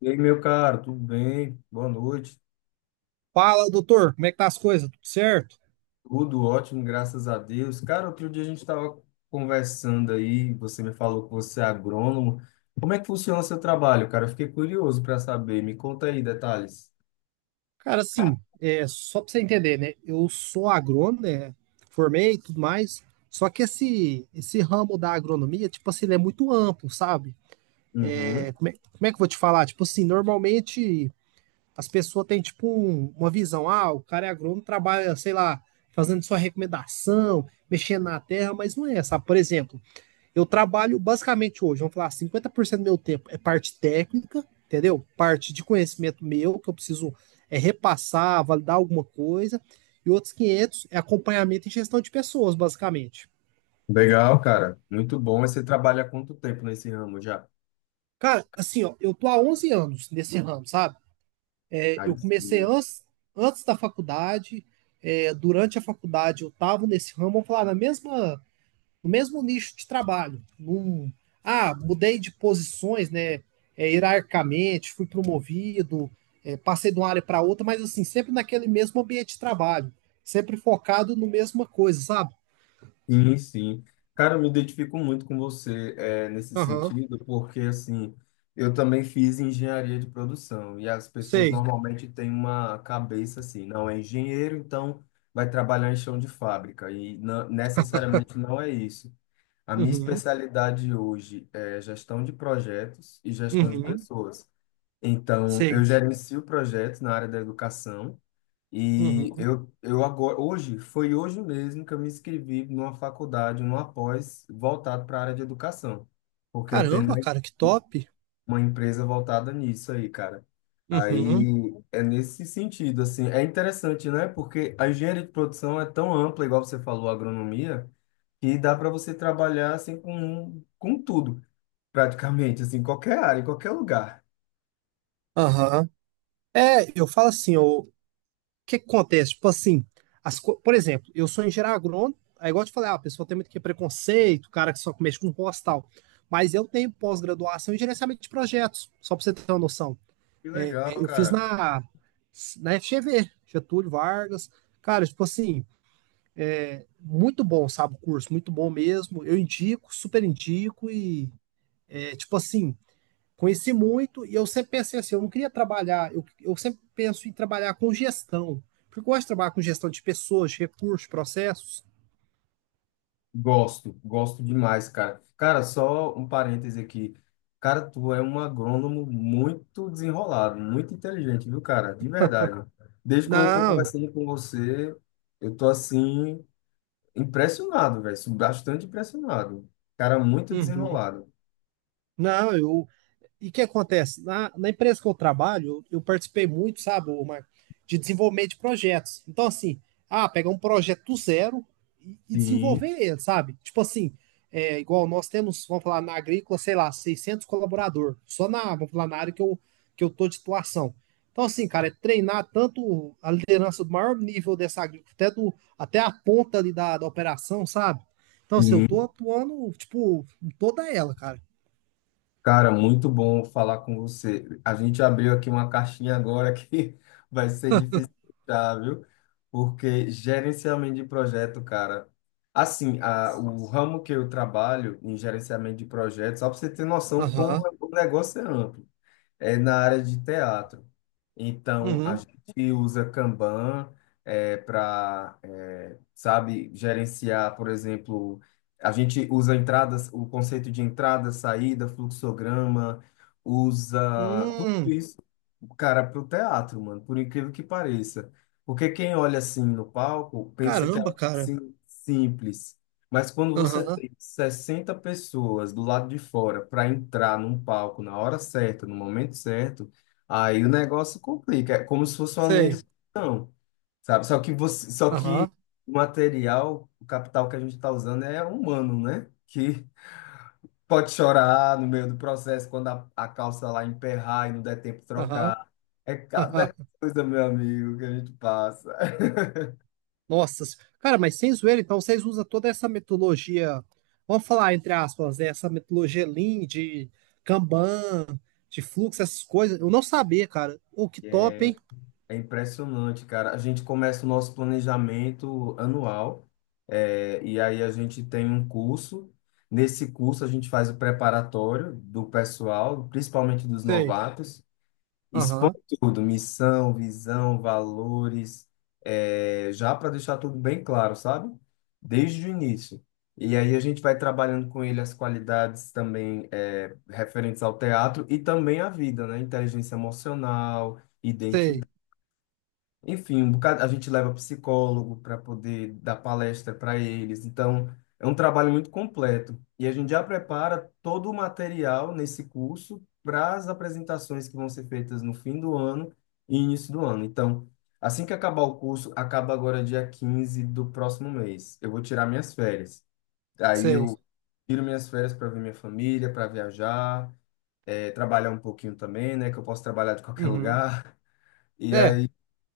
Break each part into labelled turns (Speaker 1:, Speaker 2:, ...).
Speaker 1: E aí, meu caro, tudo bem? Boa noite.
Speaker 2: Fala, doutor, como é que tá as coisas? Tudo certo?
Speaker 1: Tudo ótimo, graças a Deus. Cara, outro dia a gente estava conversando aí, você me falou que você é agrônomo. Como é que funciona o seu trabalho, cara? Eu fiquei curioso para saber. Me conta aí detalhes.
Speaker 2: Cara, assim, só pra você entender, né? Eu sou agrônomo, né? Formei e tudo mais. Só que esse ramo da agronomia, tipo assim, ele é muito amplo, sabe? É,
Speaker 1: Uhum.
Speaker 2: como é, como é que eu vou te falar? Tipo assim, normalmente as pessoas têm, tipo, uma visão. Ah, o cara é agrônomo, trabalha, sei lá, fazendo sua recomendação, mexendo na terra, mas não é, sabe? Por exemplo, eu trabalho basicamente hoje, vamos falar, 50% do meu tempo é parte técnica, entendeu? Parte de conhecimento meu, que eu preciso repassar, validar alguma coisa, e outros 500 é acompanhamento e gestão de pessoas, basicamente.
Speaker 1: Legal, cara. Muito bom. Mas você trabalha há quanto tempo nesse ramo já?
Speaker 2: Cara, assim, ó, eu tô há 11 anos nesse ramo, sabe? Eu
Speaker 1: Aí
Speaker 2: comecei
Speaker 1: sim.
Speaker 2: antes da faculdade, durante a faculdade eu tava nesse ramo, vamos falar, na mesma no mesmo nicho de trabalho. Mudei de posições, né? Hierarquicamente, fui promovido, passei de uma área para outra, mas assim, sempre naquele mesmo ambiente de trabalho, sempre focado no mesma coisa, sabe?
Speaker 1: Sim, sim. Cara, eu me identifico muito com você nesse
Speaker 2: Aham,
Speaker 1: sentido, porque assim, eu também fiz engenharia de produção e as pessoas
Speaker 2: sei.
Speaker 1: normalmente têm uma cabeça assim, não é engenheiro, então vai trabalhar em chão de fábrica e não, necessariamente não é isso. A minha
Speaker 2: Uhum,
Speaker 1: especialidade hoje é gestão de projetos e gestão de
Speaker 2: uhum,
Speaker 1: pessoas. Então,
Speaker 2: sei.
Speaker 1: eu gerencio projetos na área da educação. E
Speaker 2: Uhum.
Speaker 1: eu agora, hoje, foi hoje mesmo que eu me inscrevi numa faculdade, numa pós, voltado para a área de educação, porque eu tenho
Speaker 2: Caramba, cara, que
Speaker 1: uma,
Speaker 2: top.
Speaker 1: uma empresa voltada nisso aí, cara.
Speaker 2: Uhum,
Speaker 1: Aí é nesse sentido, assim, é interessante, né? Porque a engenharia de produção é tão ampla, igual você falou, a agronomia, que dá para você trabalhar assim com tudo, praticamente, assim, em qualquer área, em qualquer lugar.
Speaker 2: aham. Eu falo assim, ô, que acontece? Tipo assim, por exemplo, eu sou engenheiro agrônomo, é igual eu te falei, ah, a pessoa tem muito que é preconceito, o cara que só mexe com roça e tal. Mas eu tenho pós-graduação em gerenciamento de projetos, só para você ter uma noção.
Speaker 1: Que legal,
Speaker 2: Eu fiz
Speaker 1: cara.
Speaker 2: na FGV, Getúlio Vargas. Cara, tipo assim, muito bom, sabe, o curso, muito bom mesmo. Eu indico, super indico e, tipo assim, conheci muito e eu sempre pensei assim, eu não queria trabalhar, eu sempre penso em trabalhar com gestão, porque eu gosto de trabalhar com gestão de pessoas, recursos, processos.
Speaker 1: Gosto, gosto demais, cara. Cara, só um parêntese aqui. Cara, tu é um agrônomo muito desenrolado, muito inteligente, viu, cara? De verdade. Desde quando eu tô
Speaker 2: Não,
Speaker 1: conversando com você, eu tô assim, impressionado, velho. Bastante impressionado. Cara, muito
Speaker 2: uhum.
Speaker 1: desenrolado.
Speaker 2: Não, e o que acontece? Na empresa que eu trabalho, eu participei muito, sabe, Marco, de desenvolvimento de projetos. Então, assim, ah, pegar um projeto do zero e desenvolver
Speaker 1: Sim,
Speaker 2: ele, sabe? Tipo assim, igual nós temos, vamos falar, na agrícola, sei lá, 600 colaborador, só na, vamos falar, na área que eu tô de titulação. Então, assim, cara, é treinar tanto a liderança do maior nível dessa agrícola, até, até a ponta ali da operação, sabe? Então, assim, eu tô
Speaker 1: sim.
Speaker 2: atuando, tipo, em toda ela, cara.
Speaker 1: Cara, muito bom falar com você. A gente abriu aqui uma caixinha agora que vai ser difícil fechar, viu? Porque gerenciamento de projeto, cara. Assim, a,
Speaker 2: Nossa.
Speaker 1: o ramo que eu trabalho em gerenciamento de projetos, só para você ter noção como
Speaker 2: Aham.
Speaker 1: é, o negócio é amplo é na área de teatro. Então, a
Speaker 2: Uhum.
Speaker 1: gente usa Kanban para, sabe, gerenciar, por exemplo, a gente usa entradas, o conceito de entrada, saída, fluxograma, usa tudo
Speaker 2: Hum,
Speaker 1: isso, cara, para o teatro, mano, por incrível que pareça. Porque quem olha assim no palco pensa que é
Speaker 2: caramba,
Speaker 1: algo
Speaker 2: cara.
Speaker 1: assim simples. Mas quando você
Speaker 2: Aham,
Speaker 1: 60 pessoas do lado de fora para entrar num palco na hora certa, no momento certo, aí o negócio complica. É como se fosse uma linha
Speaker 2: sei.
Speaker 1: de produção, sabe? Só que você, só que
Speaker 2: Aham,
Speaker 1: o material, o capital que a gente está usando é humano, né? Que pode chorar no meio do processo quando a calça lá emperrar e não der tempo de
Speaker 2: aham.
Speaker 1: trocar. É cada coisa, meu amigo, que a gente passa.
Speaker 2: Nossa, cara, mas sem zoeira, então vocês usam toda essa metodologia, vamos falar entre aspas, né, essa metodologia Lean, de Kanban, de fluxo, essas coisas. Eu não sabia, cara. O que top, hein?
Speaker 1: É impressionante, cara. A gente começa o nosso planejamento anual, e aí a gente tem um curso. Nesse curso, a gente faz o preparatório do pessoal, principalmente dos
Speaker 2: Sei.
Speaker 1: novatos, expõe
Speaker 2: Aham,
Speaker 1: tudo: missão, visão, valores, é, já para deixar tudo bem claro, sabe? Desde o início. E aí a gente vai trabalhando com ele as qualidades também é, referentes ao teatro e também à vida, né? Inteligência emocional
Speaker 2: sei,
Speaker 1: enfim, um bocado, a gente leva psicólogo para poder dar palestra para eles. Então, é um trabalho muito completo. E a gente já prepara todo o material nesse curso para as apresentações que vão ser feitas no fim do ano e início do ano. Então, assim que acabar o curso, acaba agora dia 15 do próximo mês. Eu vou tirar minhas férias. Aí
Speaker 2: sei.
Speaker 1: eu tiro minhas férias para ver minha família, para viajar, trabalhar um pouquinho também, né? Que eu posso trabalhar de qualquer
Speaker 2: Uhum.
Speaker 1: lugar. E
Speaker 2: É,
Speaker 1: aí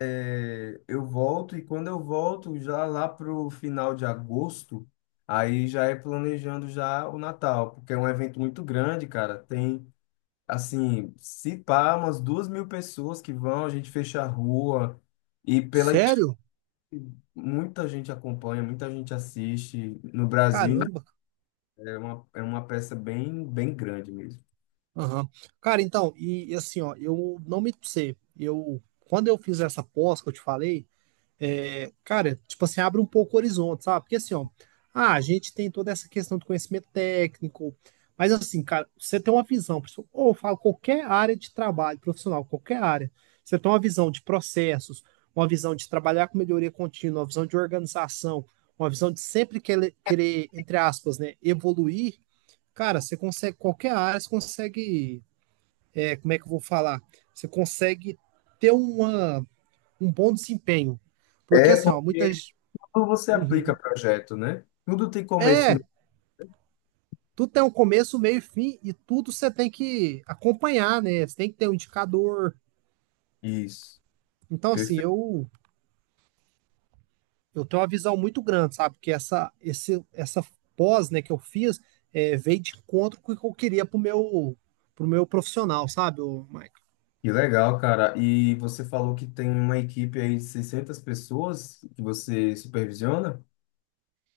Speaker 1: é, eu volto e quando eu volto já lá pro final de agosto, aí já é planejando já o Natal, porque é um evento muito grande, cara. Tem assim, se pá, umas 2.000 pessoas que vão, a gente fecha a rua e pela
Speaker 2: sério?
Speaker 1: muita gente acompanha, muita gente assiste no Brasil. Né?
Speaker 2: Caramba.
Speaker 1: É uma peça bem, bem grande mesmo.
Speaker 2: Aham. Cara, então, e assim, ó, eu não me sei. Eu, quando eu fiz essa pós que eu te falei, cara, tipo assim, abre um pouco o horizonte, sabe? Porque assim, ó, ah, a gente tem toda essa questão do conhecimento técnico, mas assim, cara, você tem uma visão, pessoal, ou eu falo qualquer área de trabalho profissional, qualquer área, você tem uma visão de processos, uma visão de trabalhar com melhoria contínua, uma visão de organização, uma visão de sempre querer, querer entre aspas, né, evoluir, cara, você consegue, qualquer área, você consegue, como é que eu vou falar? Você consegue ter uma um bom desempenho. Porque
Speaker 1: É
Speaker 2: assim, ó,
Speaker 1: porque
Speaker 2: muitas.
Speaker 1: quando você aplica
Speaker 2: Uhum.
Speaker 1: projeto, né? Tudo tem começo.
Speaker 2: É,
Speaker 1: E
Speaker 2: tudo tem um começo, meio e fim, e tudo você tem que acompanhar, né? Você tem que ter um indicador.
Speaker 1: meio. Isso.
Speaker 2: Então, assim,
Speaker 1: Perfeito.
Speaker 2: eu tenho uma visão muito grande, sabe? Porque essa pós, né, que eu fiz, veio de encontro com o que eu queria pro meu profissional, sabe?
Speaker 1: Que legal, cara. E você falou que tem uma equipe aí de 600 pessoas que você supervisiona?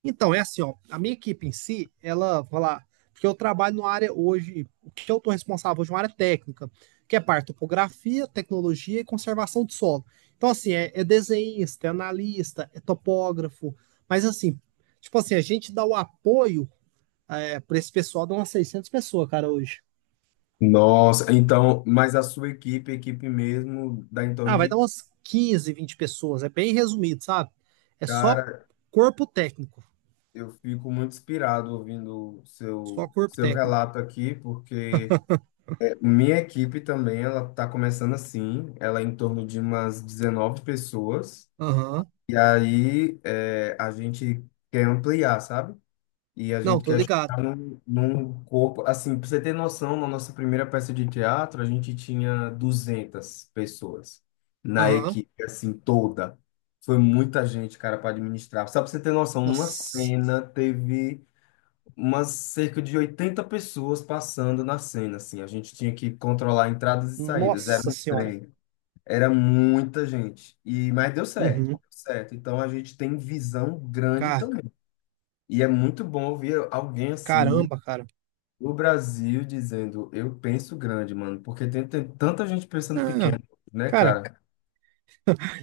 Speaker 2: Então, é assim, ó, a minha equipe em si, ela, vou lá, porque eu trabalho numa área hoje, o que eu estou responsável hoje é uma área técnica, que é parte de topografia, tecnologia e conservação de solo. Então, assim, é desenhista, é analista, é topógrafo, mas assim, tipo assim, a gente dá o apoio para esse pessoal, dá umas 600 pessoas, cara, hoje.
Speaker 1: Nossa, então, mas a sua equipe, a equipe mesmo, dá em torno
Speaker 2: Ah, vai
Speaker 1: de.
Speaker 2: dar umas 15, 20 pessoas, é bem resumido, sabe? É só
Speaker 1: Cara,
Speaker 2: corpo técnico,
Speaker 1: eu fico muito inspirado ouvindo o
Speaker 2: só
Speaker 1: seu,
Speaker 2: corpo
Speaker 1: seu
Speaker 2: técnico.
Speaker 1: relato aqui, porque minha equipe também, ela tá começando assim, ela é em torno de umas 19 pessoas,
Speaker 2: Aham,
Speaker 1: e aí é, a gente quer ampliar, sabe? E a
Speaker 2: não,
Speaker 1: gente
Speaker 2: tô
Speaker 1: quer
Speaker 2: ligado.
Speaker 1: chegar num, num corpo. Assim, para você ter noção, na nossa primeira peça de teatro, a gente tinha 200 pessoas na
Speaker 2: Aham,
Speaker 1: equipe, assim, toda. Foi muita gente, cara, para administrar. Só para você ter noção, numa
Speaker 2: nossa.
Speaker 1: cena teve umas cerca de 80 pessoas passando na cena, assim. A gente tinha que controlar entradas e saídas. Era
Speaker 2: Nossa
Speaker 1: um
Speaker 2: senhora.
Speaker 1: trem. Era muita gente. E, mas deu certo,
Speaker 2: Uhum.
Speaker 1: deu certo. Então a gente tem visão grande
Speaker 2: Ca-
Speaker 1: também. E é muito bom ouvir alguém assim
Speaker 2: Caramba, cara.
Speaker 1: o Brasil dizendo, eu penso grande, mano, porque tem, tem tanta gente pensando
Speaker 2: Ah,
Speaker 1: pequeno, né,
Speaker 2: cara,
Speaker 1: cara?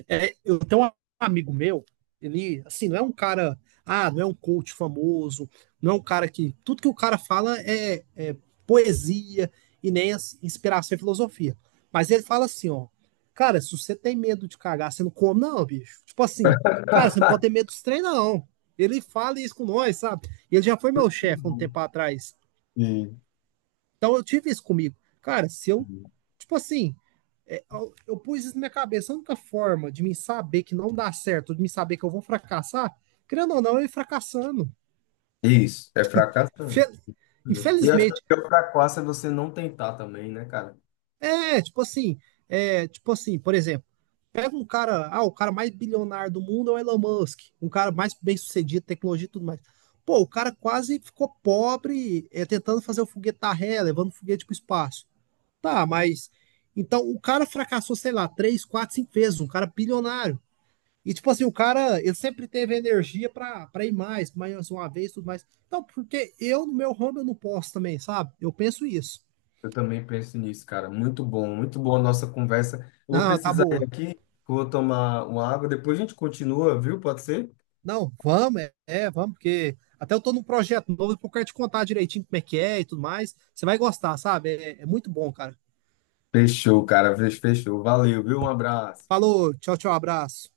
Speaker 2: eu tenho um amigo meu, ele, assim, não é um cara, ah, não é um coach famoso, não é um cara que, tudo que o cara fala é poesia e nem inspiração e filosofia. Mas ele fala assim, ó, cara, se você tem medo de cagar, você não come não, bicho. Tipo assim, cara, você não pode ter medo dos treinos, não. Ele fala isso com nós, sabe? Ele já foi meu
Speaker 1: Muito
Speaker 2: chefe um
Speaker 1: bom.
Speaker 2: tempo atrás.
Speaker 1: Sim,
Speaker 2: Então eu tive isso comigo. Cara, se eu,
Speaker 1: sim.
Speaker 2: tipo assim, eu pus isso na minha cabeça, a única forma de me saber que não dá certo, de me saber que eu vou fracassar, querendo ou não, eu ia fracassando.
Speaker 1: Isso, é fracassando. E eu acho que o
Speaker 2: Infelizmente,
Speaker 1: pior fracasso é você não tentar também, né, cara?
Speaker 2: tipo assim, tipo assim, por exemplo, pega um cara, ah, o cara mais bilionário do mundo é o Elon Musk, um cara mais bem-sucedido, tecnologia e tudo mais. Pô, o cara quase ficou pobre tentando fazer o foguete da ré, levando o foguete para o espaço. Tá, mas. Então, o cara fracassou, sei lá, três, quatro, cinco vezes, um cara bilionário. E, tipo assim, o cara, ele sempre teve energia pra ir mais, mais uma vez, tudo mais. Então, porque eu, no meu ramo, eu não posso também, sabe? Eu penso isso.
Speaker 1: Eu também penso nisso, cara. Muito bom, muito boa a nossa conversa. Eu vou
Speaker 2: Não, tá
Speaker 1: precisar ir
Speaker 2: boa.
Speaker 1: aqui, vou tomar uma água, depois a gente continua, viu? Pode ser?
Speaker 2: Não, vamos, vamos, porque até eu tô num projeto novo, eu quero te contar direitinho como é que é e tudo mais. Você vai gostar, sabe? É muito bom, cara.
Speaker 1: Fechou, cara, fechou. Valeu, viu? Um abraço.
Speaker 2: Falou, tchau, tchau, abraço.